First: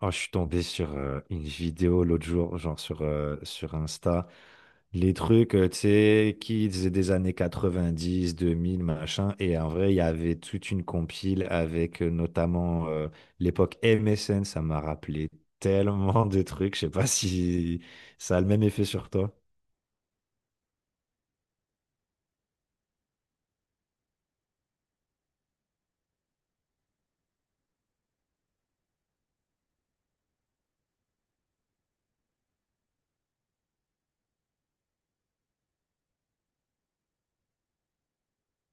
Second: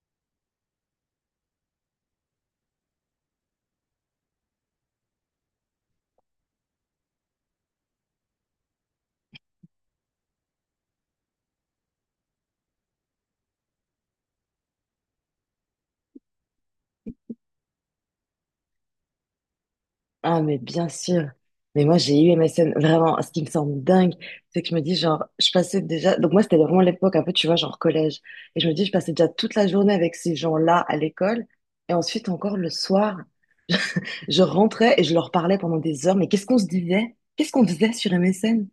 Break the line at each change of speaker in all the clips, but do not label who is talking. Oh, je suis tombé sur une vidéo l'autre jour, genre sur, sur Insta. Les trucs, tu sais, kids des années 90, 2000, machin. Et en vrai, il y avait toute une compile avec notamment l'époque MSN. Ça m'a rappelé tellement de trucs. Je sais pas si ça a le même effet sur toi.
Ah, mais bien sûr. Mais moi, j'ai eu MSN. Vraiment, ce qui me semble dingue, c'est que je me dis, genre, je passais déjà. Donc, moi, c'était vraiment l'époque, un peu, tu vois, genre collège. Et je me dis, je passais déjà toute la journée avec ces gens-là à l'école. Et ensuite, encore le soir, je rentrais et je leur parlais pendant des heures. Mais qu'est-ce qu'on se disait? Qu'est-ce qu'on faisait sur MSN?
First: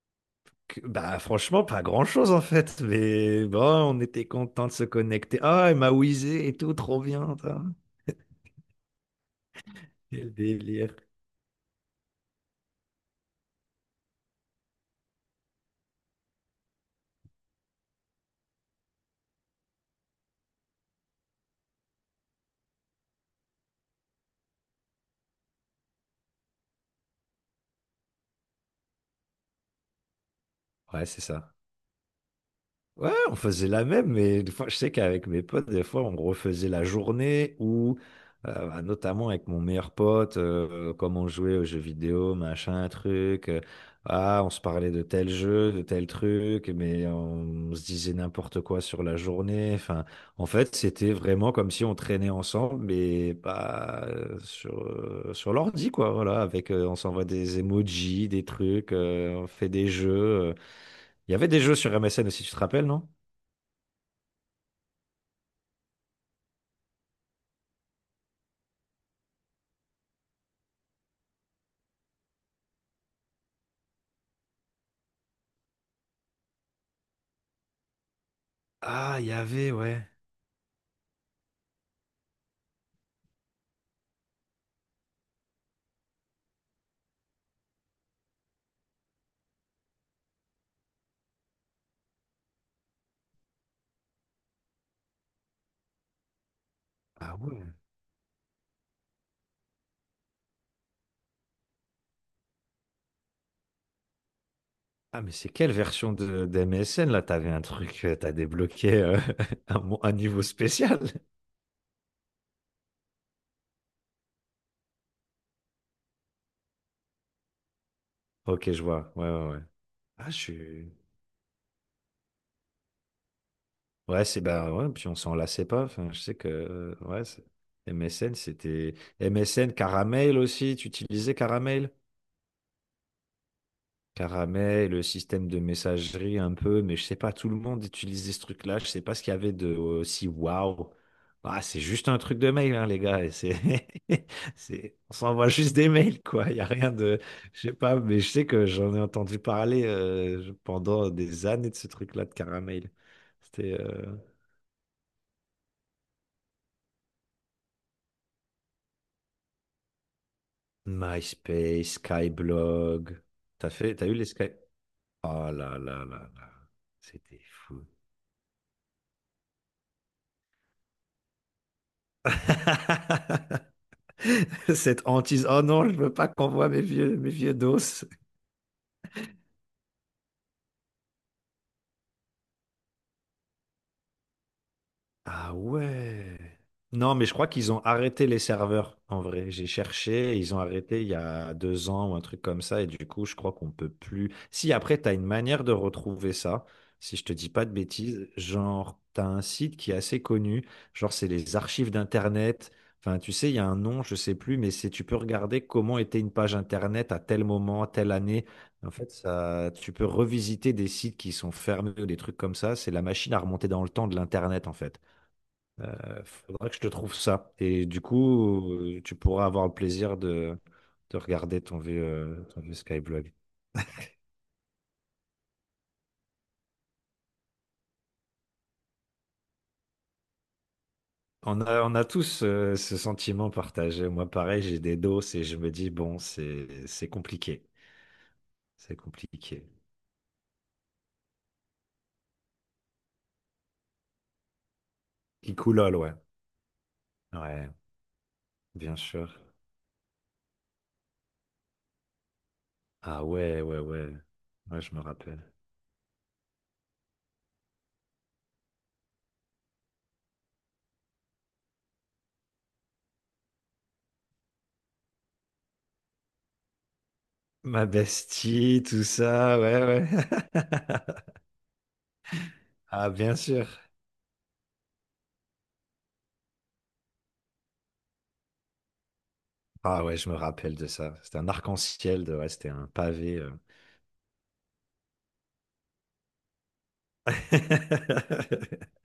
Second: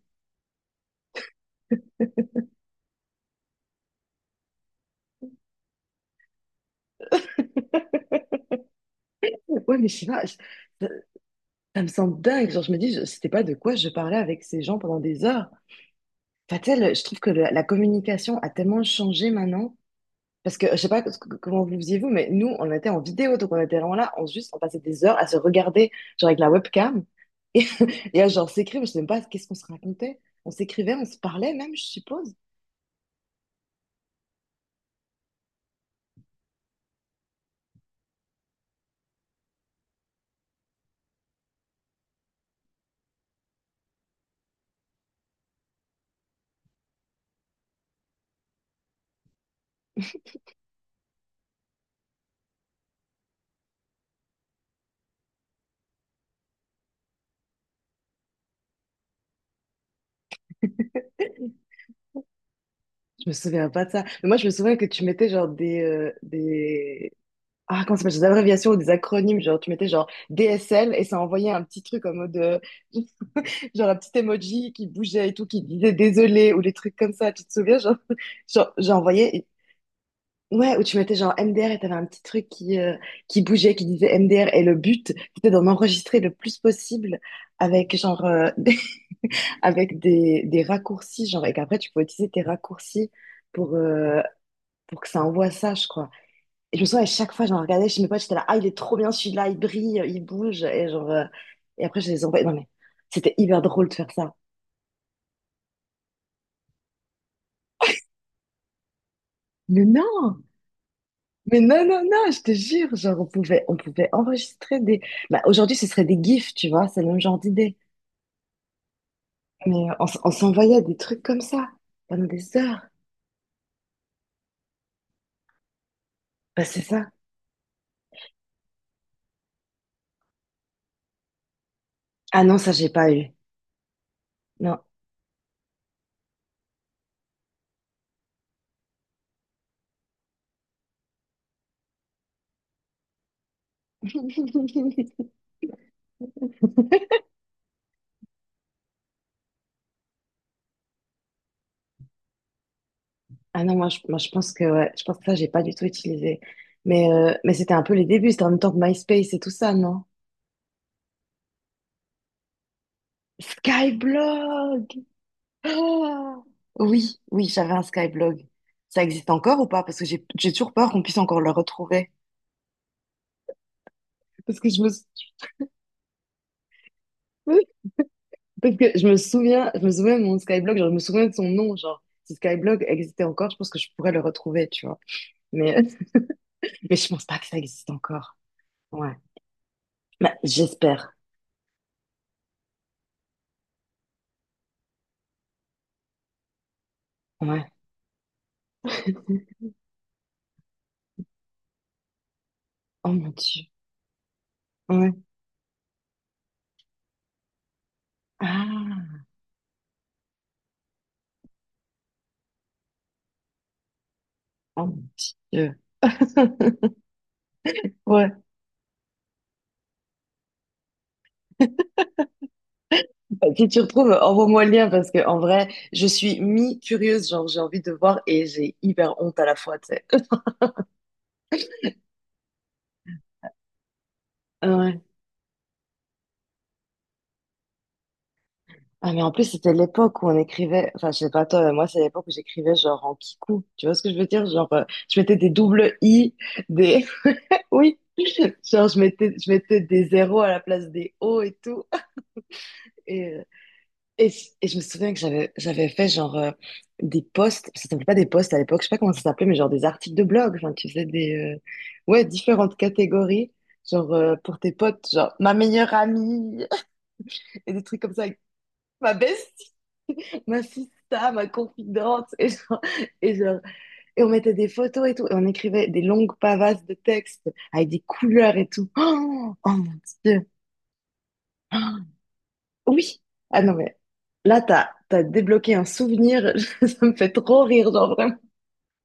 Bah franchement, pas grand-chose en fait. Mais bon, on était content de se connecter. Ah, elle m'a whizzé et tout, trop bien. Tain.
Ouais, mais je sais pas.
Quel
Ça,
délire.
ça me semble dingue. Genre, je me dis, je c'était pas de quoi je parlais avec ces gens pendant des heures. Enfin, tu sais, je trouve que la communication a tellement changé maintenant. Parce que je sais pas comment vous faisiez vous, mais nous, on était en vidéo, donc on était vraiment là, on juste, on passait des heures à se regarder, genre avec la webcam, et, et à genre s'écrire, mais je sais même pas qu'est-ce qu'on se racontait. On s'écrivait, on
Ouais,
se
c'est
parlait
ça.
même, je suppose.
Ouais, on faisait la même, mais des fois, je sais qu'avec mes potes, des fois, on refaisait la journée ou notamment avec mon meilleur pote, comme on jouait aux jeux vidéo, machin, truc. On se parlait de tel jeu, de tel truc, mais on se disait n'importe quoi sur la journée. Enfin, en fait, c'était vraiment comme si on traînait ensemble, mais pas sur l'ordi, quoi. Voilà, avec, on s'envoie des emojis, des trucs, on fait des jeux. Il y avait des jeux sur MSN aussi, tu te rappelles, non?
Je me souviens pas de ça. Mais moi, je me souviens que tu mettais genre Ah, comment ça s'appelle, des abréviations ou des acronymes, genre tu mettais genre DSL et ça envoyait un petit truc en mode, genre un petit emoji qui bougeait et tout, qui disait désolé ou des trucs comme ça, tu te souviens, genre, genre j'ai
Ah, il y
envoyé.
avait, ouais.
Ouais, où tu mettais genre MDR et t'avais un petit truc qui bougeait, qui disait MDR. Et le but, c'était d'en enregistrer le plus possible avec genre avec des raccourcis, genre, et qu'après tu pouvais utiliser tes raccourcis pour, euh, pour que ça envoie ça, je crois. Et je me souviens, à chaque
Ah
fois, j'en
ouais.
regardais chez mes potes, j'étais là, ah, il est trop bien celui-là, il brille, il bouge. Et genre, et après, je les envoyais. Non, mais c'était hyper drôle de faire ça.
Ah, mais c'est quelle version de, d'MSN là? T'avais un truc, t'as débloqué
Mais
un
non,
niveau spécial.
mais non, non, non, je te jure, genre, on pouvait enregistrer des. Bah, aujourd'hui, ce serait des GIFs, tu vois, c'est le même genre d'idée.
Ok, je vois. Ouais, ouais, ouais.
Mais on, s-
Ah,
on
je
s'envoyait
suis.
des trucs comme ça pendant des heures.
Ouais, c'est bah ouais, puis on s'en lassait pas. Enfin, je sais que
Bah, c'est ça.
ouais, MSN, c'était. MSN, Caramel aussi, tu utilisais Caramel?
Ah non, ça, j'ai pas eu. Non.
Caramel, le système de messagerie un peu, mais je sais pas, tout le monde utilisait ce truc-là. Je sais pas ce qu'il y avait de aussi waouh. Ah, c'est juste un truc de mail, hein, les gars. Et c'est, c'est, on s'envoie juste des mails, quoi. Il y a rien de, je sais pas, mais je sais que j'en ai entendu parler pendant des années de ce truc-là de Caramel.
Ah non,
C'était
moi, je pense que, ouais, je pense que ça, j'ai pas du tout utilisé. Mais c'était un peu les débuts. C'était en même temps que MySpace et tout ça, non?
MySpace, Skyblog. T'as fait, t'as eu les Sky?
Skyblog!
Oh là là là
Ah
là,
oui,
c'était
oui, j'avais un
fou.
Skyblog. Ça existe encore ou pas? Parce que j'ai toujours peur qu'on puisse encore le retrouver. Parce que je me...
Cette
sou-
hantise. Oh non, je veux pas qu'on voit mes vieux dos.
Parce que je me souviens de mon Skyblog, genre, je me souviens de son nom, genre, si Skyblog existait encore, je pense que je pourrais le retrouver, tu vois.
Ah
Mais,
ouais.
mais je
Non,
pense
mais je
pas
crois
que ça
qu'ils ont
existe
arrêté
encore.
les serveurs,
Ouais.
en vrai. J'ai cherché,
Bah,
et ils ont arrêté il
j'espère.
y a 2 ans ou un truc comme ça, et du coup, je crois qu'on peut plus. Si après, tu as une manière de retrouver ça, si je te dis pas
Ouais.
de bêtises, genre, tu as un site qui est assez connu, genre, c'est les archives d'Internet.
Oh
Enfin,
mon
tu sais, il y
Dieu.
a un nom, je sais plus, mais c'est tu
Ouais.
peux regarder comment était une page Internet à tel moment, à telle année. En fait,
Ah,
ça, tu peux revisiter des sites qui sont fermés ou des trucs comme ça. C'est la machine à remonter dans le temps de l'Internet, en
oh
fait.
mon Dieu.
Faudra que je te trouve ça. Et du
Ouais.
coup, tu pourras avoir le plaisir de regarder ton vieux Skyblog.
Bah, si tu retrouves, envoie-moi le lien parce que, en vrai, je suis mi-curieuse, genre, j'ai envie de voir et j'ai hyper honte à la fois, tu sais.
On a tous ce sentiment partagé. Moi, pareil, j'ai des doses et je me dis, bon, c'est compliqué. C'est
Ah, mais en plus,
compliqué.
c'était l'époque où on écrivait, enfin, je sais pas toi, mais moi, c'est l'époque où j'écrivais genre en kikou. Tu vois ce que je veux dire? Genre, je mettais des doubles
Kicoulol, ouais.
i, des,
Ouais,
oui, genre,
bien
je mettais,
sûr.
je mettais des zéros à la place des o et tout. Et,
Ah
euh,
ouais, ouais, ouais.
et, et je
Ouais,
me
je me
souviens que
rappelle.
j'avais fait genre des posts, ça s'appelait pas des posts à l'époque, je sais pas comment ça s'appelait, mais genre des articles de blog. Enfin, tu faisais ouais, différentes catégories, genre pour tes potes, genre ma meilleure amie, et des
Ma
trucs comme ça, avec
bestie, tout
ma
ça,
bestie.
ouais, ouais.
Ma sista, ma confidente.
Ah,
Et,
bien
genre-
sûr.
et on mettait des photos et tout. Et on écrivait des longues pavasses de textes avec des couleurs et tout. Oh, oh mon
Ah ouais, je me
Dieu.
rappelle de ça. C'était un
Oh,
arc-en-ciel, de, ouais, c'était un
oui.
pavé.
Ah non, mais là, t'as débloqué un souvenir. Ça me fait trop rire, genre vraiment.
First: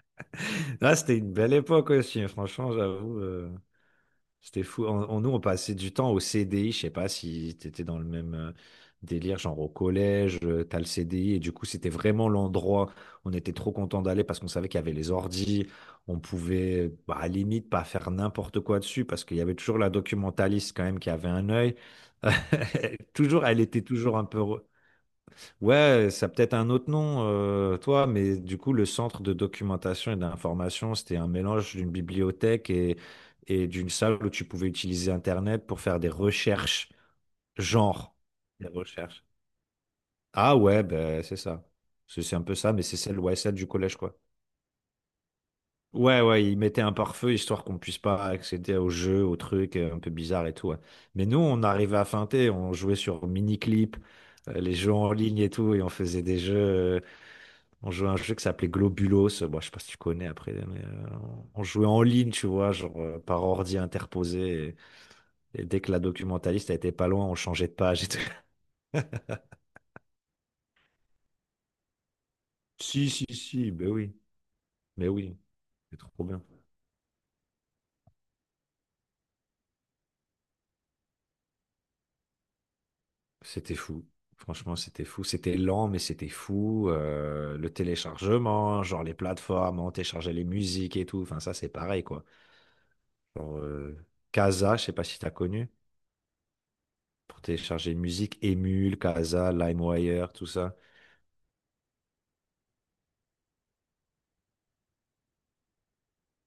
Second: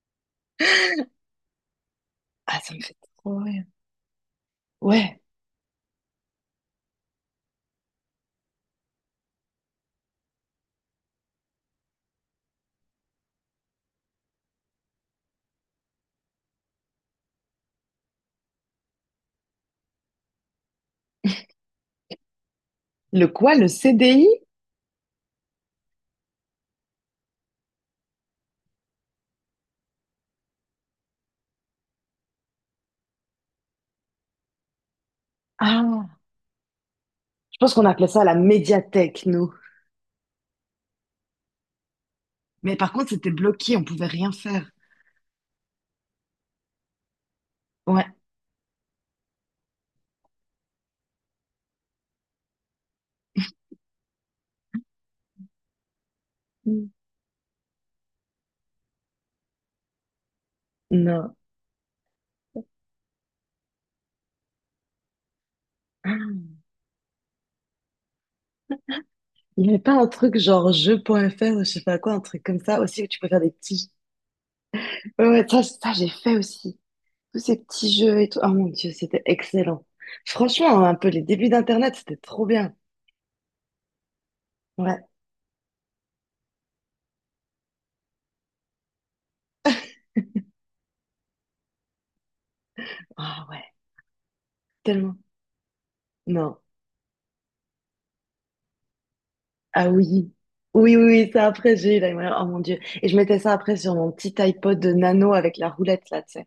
Là, c'était une belle époque aussi, hein.
Ah,
Franchement,
ça me fait
j'avoue.
trop rire.
C'était fou.
Ouais.
Nous, on passait du temps au CDI. Je sais pas si t'étais dans le même délire, genre au collège, t'as le CDI. Et du coup, c'était vraiment l'endroit où on était trop content d'aller parce qu'on savait qu'il y avait les ordis. On pouvait, bah, à la limite, pas faire n'importe quoi dessus parce qu'il y avait toujours la documentaliste quand même qui avait un œil.
Le
Toujours,
quoi,
elle
le
était toujours un
CDI?
peu. Ouais, ça a peut-être un autre nom, toi, mais du coup, le centre de documentation et d'information, c'était un mélange d'une bibliothèque et d'une salle où tu pouvais utiliser Internet pour faire des
Ah,
recherches,
je pense qu'on appelait
genre
ça la
des recherches.
médiathèque, nous.
Ah ouais, ben c'est ça. C'est un peu ça,
Mais
mais
par
c'est
contre,
celle,
c'était
ouais, celle du
bloqué, on
collège,
pouvait
quoi.
rien faire.
Ouais, ouais, ils mettaient un pare-feu histoire qu'on puisse
Ouais.
pas accéder aux jeux, aux trucs un peu bizarres et tout. Ouais. Mais nous, on arrivait à feinter, on jouait sur Miniclip, les jeux en ligne et tout, et on faisait des
Mm.
jeux. On jouait à un jeu qui s'appelait Globulos. Bon, je sais pas si tu connais après, mais
Non.
on jouait en ligne, tu vois, genre par ordi interposé. Et dès que la documentaliste elle était pas loin, on changeait de page. Et tout.
Il n'y avait pas un truc genre jeu point jeu.fr ou je sais pas quoi, un truc comme ça aussi où
Si,
tu
si,
peux faire des
si, ben
petits.
oui, mais
Ouais,
oui,
ouais, ça
c'est
j'ai
trop
fait
bien.
aussi. Tous ces petits jeux et tout. Oh mon Dieu, c'était excellent. Franchement, un peu les débuts d'Internet, c'était trop bien.
C'était fou. Franchement,
Ouais.
c'était fou. C'était lent, mais c'était fou. Le téléchargement, genre les plateformes, on téléchargeait les musiques et tout. Enfin, ça, c'est pareil, quoi.
Ah
Genre,
ouais,
Casa, je sais pas
tellement.
si t'as connu,
Non.
pour télécharger une musique, Emule, Casa,
Ah oui.
LimeWire, tout ça.
Oui, oui, oui, ça après, j'ai eu la mémoire. Oh mon Dieu. Et je mettais ça après sur mon petit iPod de nano avec la roulette là, tu sais.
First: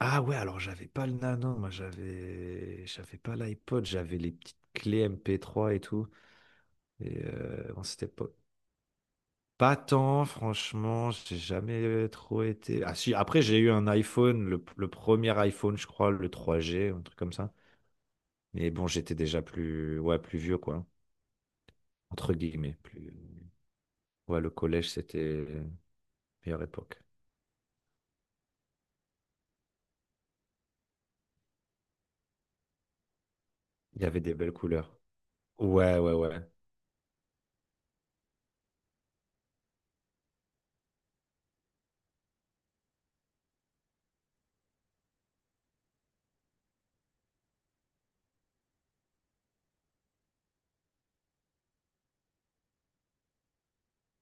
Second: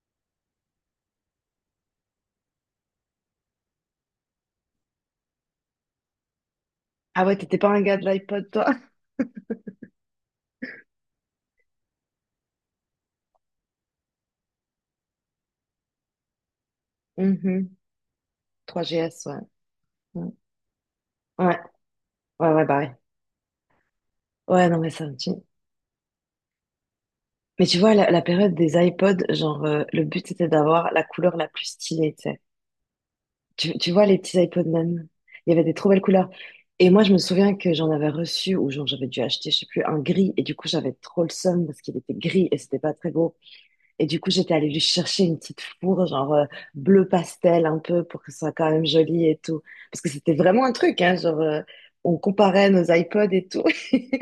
Ah ouais, alors j'avais pas le Nano, moi j'avais pas l'iPod, j'avais les petites clés MP3 et tout. Et
Ah ouais, t'étais pas un
bon,
gars de
c'était pas,
l'iPod, toi?
pas tant, franchement, j'ai jamais trop été. Ah si, après j'ai eu un iPhone, le premier iPhone, je crois, le 3G, un truc comme ça.
Mhm.
Mais bon, j'étais
3GS, ouais.
déjà plus ouais,
Ouais,
plus vieux quoi,
ouais,
entre
ouais, ouais, bah
guillemets,
ouais.
plus ouais, le
Ouais, non, mais
collège
ça me tue.
c'était meilleure époque.
Mais tu vois, la période des iPods, genre, le but c'était d'avoir la couleur la plus stylée, tu sais. Tu
Il y
vois, les
avait des
petits
belles
iPods
couleurs.
même. Il y avait des trop
Ouais,
belles
ouais,
couleurs.
ouais.
Et moi, je me souviens que j'en avais reçu, ou genre, j'avais dû acheter, je sais plus, un gris. Et du coup, j'avais trop le seum parce qu'il était gris et c'était pas très beau. Et du coup, j'étais allée lui chercher une petite fourre, genre bleu pastel un peu, pour que ce soit quand même joli et tout. Parce que c'était vraiment un truc, hein, genre on comparait nos iPods et tout. Et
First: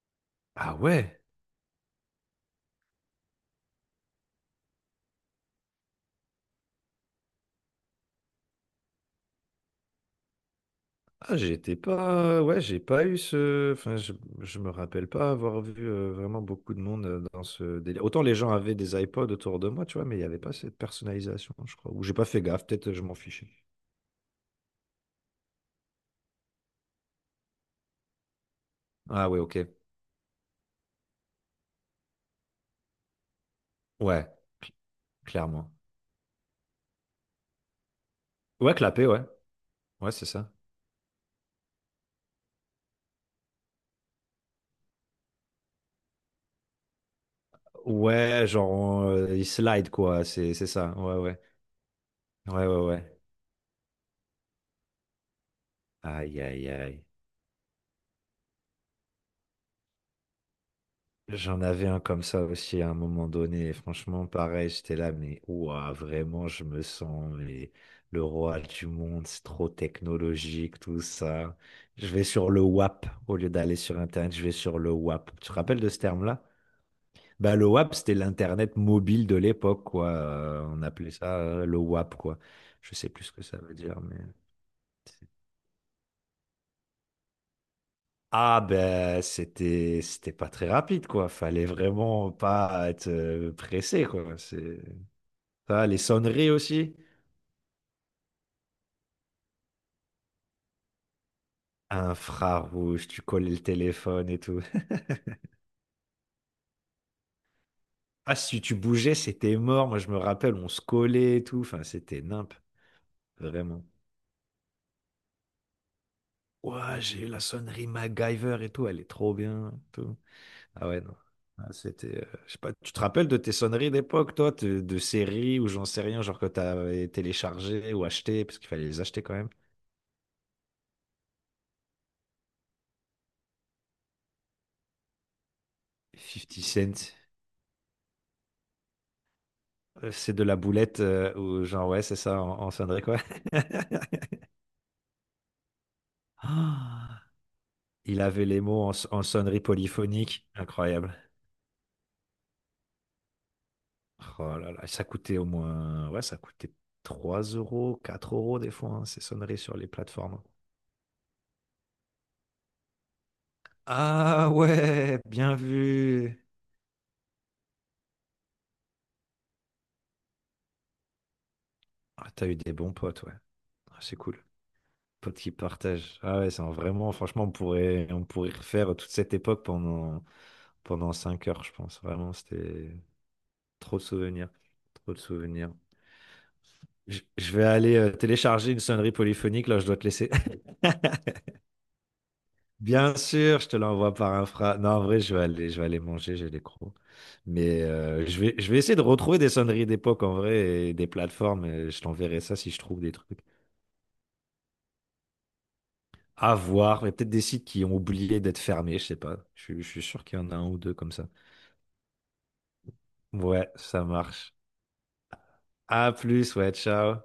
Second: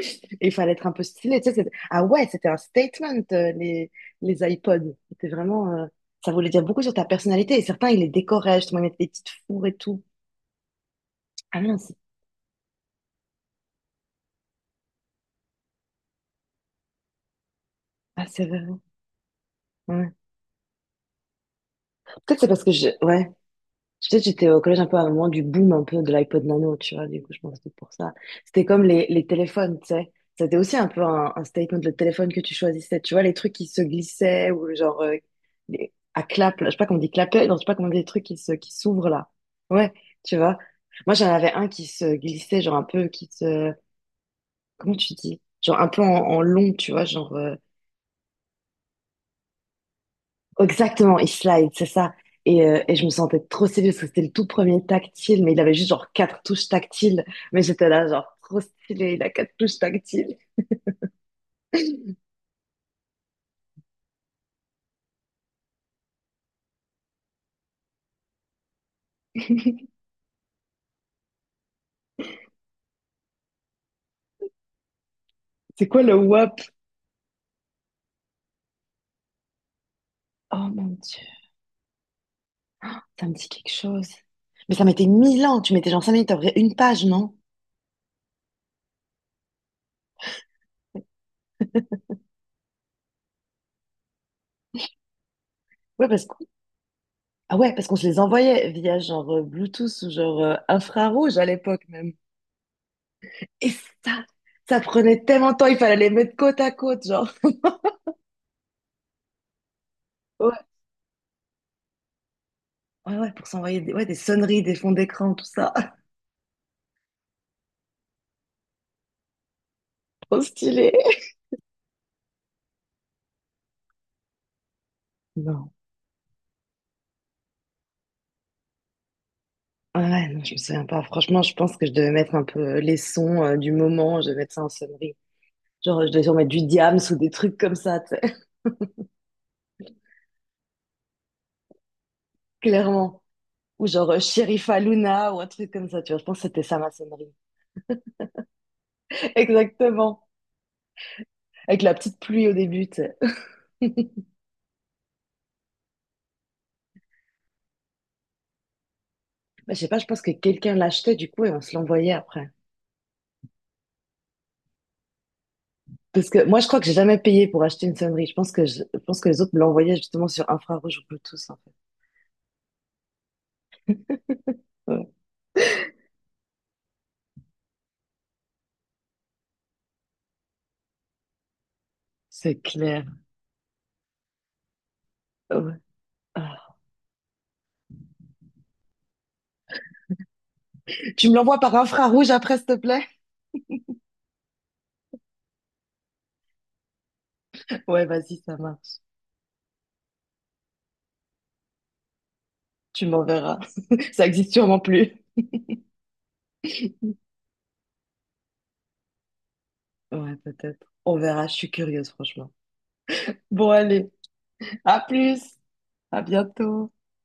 il fallait
Ah
être un peu
ouais.
stylé. Tu sais, ah ouais, c'était un statement, les iPods. C'était vraiment. Ça voulait dire beaucoup sur ta personnalité. Et certains, ils les décoraient, justement, ils mettaient des petites fourres et tout.
Ah,
Ah
j'étais
non, c'est...
pas, ouais, j'ai pas eu ce, enfin, je me rappelle pas avoir vu vraiment beaucoup de monde dans ce délire. Autant
Ah,
les
c'est
gens
vrai.
avaient des iPods autour de moi, tu vois,
Ouais.
mais il n'y avait pas cette personnalisation, je crois. Ou j'ai pas
Peut-être
fait
c'est parce
gaffe,
que je...
peut-être je m'en
Ouais.
fichais.
Je sais, j'étais au collège un peu à un moment du boom un peu de l'iPod Nano, tu vois, du coup, je pense que c'était pour ça. C'était comme les
Ah ouais, ok.
téléphones, tu sais. C'était aussi un peu un statement, le téléphone que tu choisissais, tu vois, les trucs qui se
Ouais,
glissaient ou genre
clairement.
à clap, là, je sais pas comment on dit clapet, non, je sais pas comment on dit les trucs qui
Ouais, clapé,
s'ouvrent
ouais.
là. Ouais,
Ouais, c'est
tu
ça.
vois. Moi, j'en avais un qui se glissait, genre un peu, comment tu dis? Genre un peu en, long, tu vois, genre.
Ouais, genre, il slide, quoi, c'est ça. Ouais,
Exactement, il
ouais.
slide, c'est ça. Et,
Ouais, ouais,
euh, et je me
ouais.
sentais trop stylée parce que c'était le tout premier tactile, mais il avait juste genre
Aïe,
quatre
aïe,
touches
aïe.
tactiles. Mais j'étais là, genre trop stylé, il a 4 touches tactiles.
J'en avais un comme ça aussi à un moment donné. Et franchement, pareil, j'étais là, mais ouah, vraiment, je me sens mais, le roi du monde. C'est trop technologique, tout ça. Je vais sur le WAP au lieu d'aller sur Internet. Je vais sur le WAP. Tu te rappelles
C'est
de ce
quoi le
terme-là?
WAP?
Bah, le WAP, c'était l'Internet mobile de l'époque, quoi.
Oh
On
mon
appelait
Dieu,
ça le WAP, quoi. Je sais plus
ça
ce
me
que
dit
ça
quelque
veut dire,
chose.
mais.
Mais ça mettait 1000 ans, tu mettais genre 5 minutes, t'ouvrais une page, non?
Ah ben c'était c'était pas très rapide quoi, fallait vraiment pas être pressé quoi, c'est ça, les
Ouais, parce que...
sonneries aussi.
Ah ouais, parce qu'on se les envoyait via genre Bluetooth ou genre infrarouge à l'époque même.
Infrarouge, tu collais le
Et ça,
téléphone et tout.
ça prenait tellement de temps, il fallait les mettre côte à côte, genre.
Ah, si tu bougeais, c'était mort. Moi, je me rappelle,
Ouais,
on se collait et tout. Enfin, c'était nimp,
ouais, ouais, pour s'envoyer
vraiment.
ouais, des sonneries, des fonds d'écran, tout ça.
Ouah, j'ai eu la sonnerie MacGyver et tout. Elle est trop bien. Tout.
Trop
Ah
stylé.
ouais, non. Ah, c'était, je sais pas, tu te rappelles de tes sonneries d'époque, toi, de séries ou
Non.
j'en sais rien, genre que t'avais téléchargé ou acheté, parce qu'il fallait les acheter quand même.
Ah ouais, non, je me souviens pas. Franchement, je pense que je devais mettre un peu les sons du moment, je devais mettre ça en sonnerie. Genre, je devais sûrement mettre du
50
Diams
Cent,
ou des trucs comme ça, tu sais,
C'est de la boulette, ou genre, ouais, c'est ça, en, en sonnerie, quoi.
clairement. Ou genre Sherifa Luna ou un truc comme ça, tu vois. Je pense que c'était ça ma
Ah,
sonnerie.
il avait les mots en, en sonnerie
Exactement.
polyphonique. Incroyable.
Avec la petite pluie au début, tu sais.
Oh là là, ça coûtait au moins, ouais, ça coûtait 3 euros, 4 euros des fois, hein, ces sonneries
Bah,
sur
je
les
sais pas, je pense que
plateformes.
quelqu'un l'achetait du coup et on se l'envoyait après.
Ah ouais, bien
Parce
vu.
que moi, je crois que j'ai jamais payé pour acheter une sonnerie. Je pense que les autres me l'envoyaient justement sur infrarouge ou Bluetooth, en fait.
Ah, t'as eu des bons potes, ouais. Ah, c'est cool.
Ouais,
Potes qui partagent. Ah ouais, vraiment, franchement, on pourrait refaire toute cette époque pendant, pendant 5 heures, je pense. Vraiment,
c'est
c'était
clair.
trop de souvenirs. Trop de souvenirs.
Ouais. Ah.
Je vais aller télécharger une sonnerie polyphonique, là, je dois te laisser.
Tu me l'envoies par infrarouge après, s'il te plaît?
Bien sûr, je te l'envoie par infra. Non, en vrai, je vais aller manger, j'ai les crocs. Mais
Ouais, vas-y, ça
je vais essayer
marche.
de retrouver des sonneries d'époque en vrai et des plateformes. Et je t'enverrai ça si je trouve
Tu
des trucs
m'enverras. Ça existe sûrement plus.
à voir. Mais peut-être des sites qui ont oublié d'être fermés, je sais pas. Je suis sûr
Ouais,
qu'il y en a un ou
peut-être.
deux comme
On
ça.
verra, je suis curieuse, franchement.
Ouais,
Bon,
ça
allez,
marche.
à plus.
À
À
plus, ouais,
bientôt.
ciao.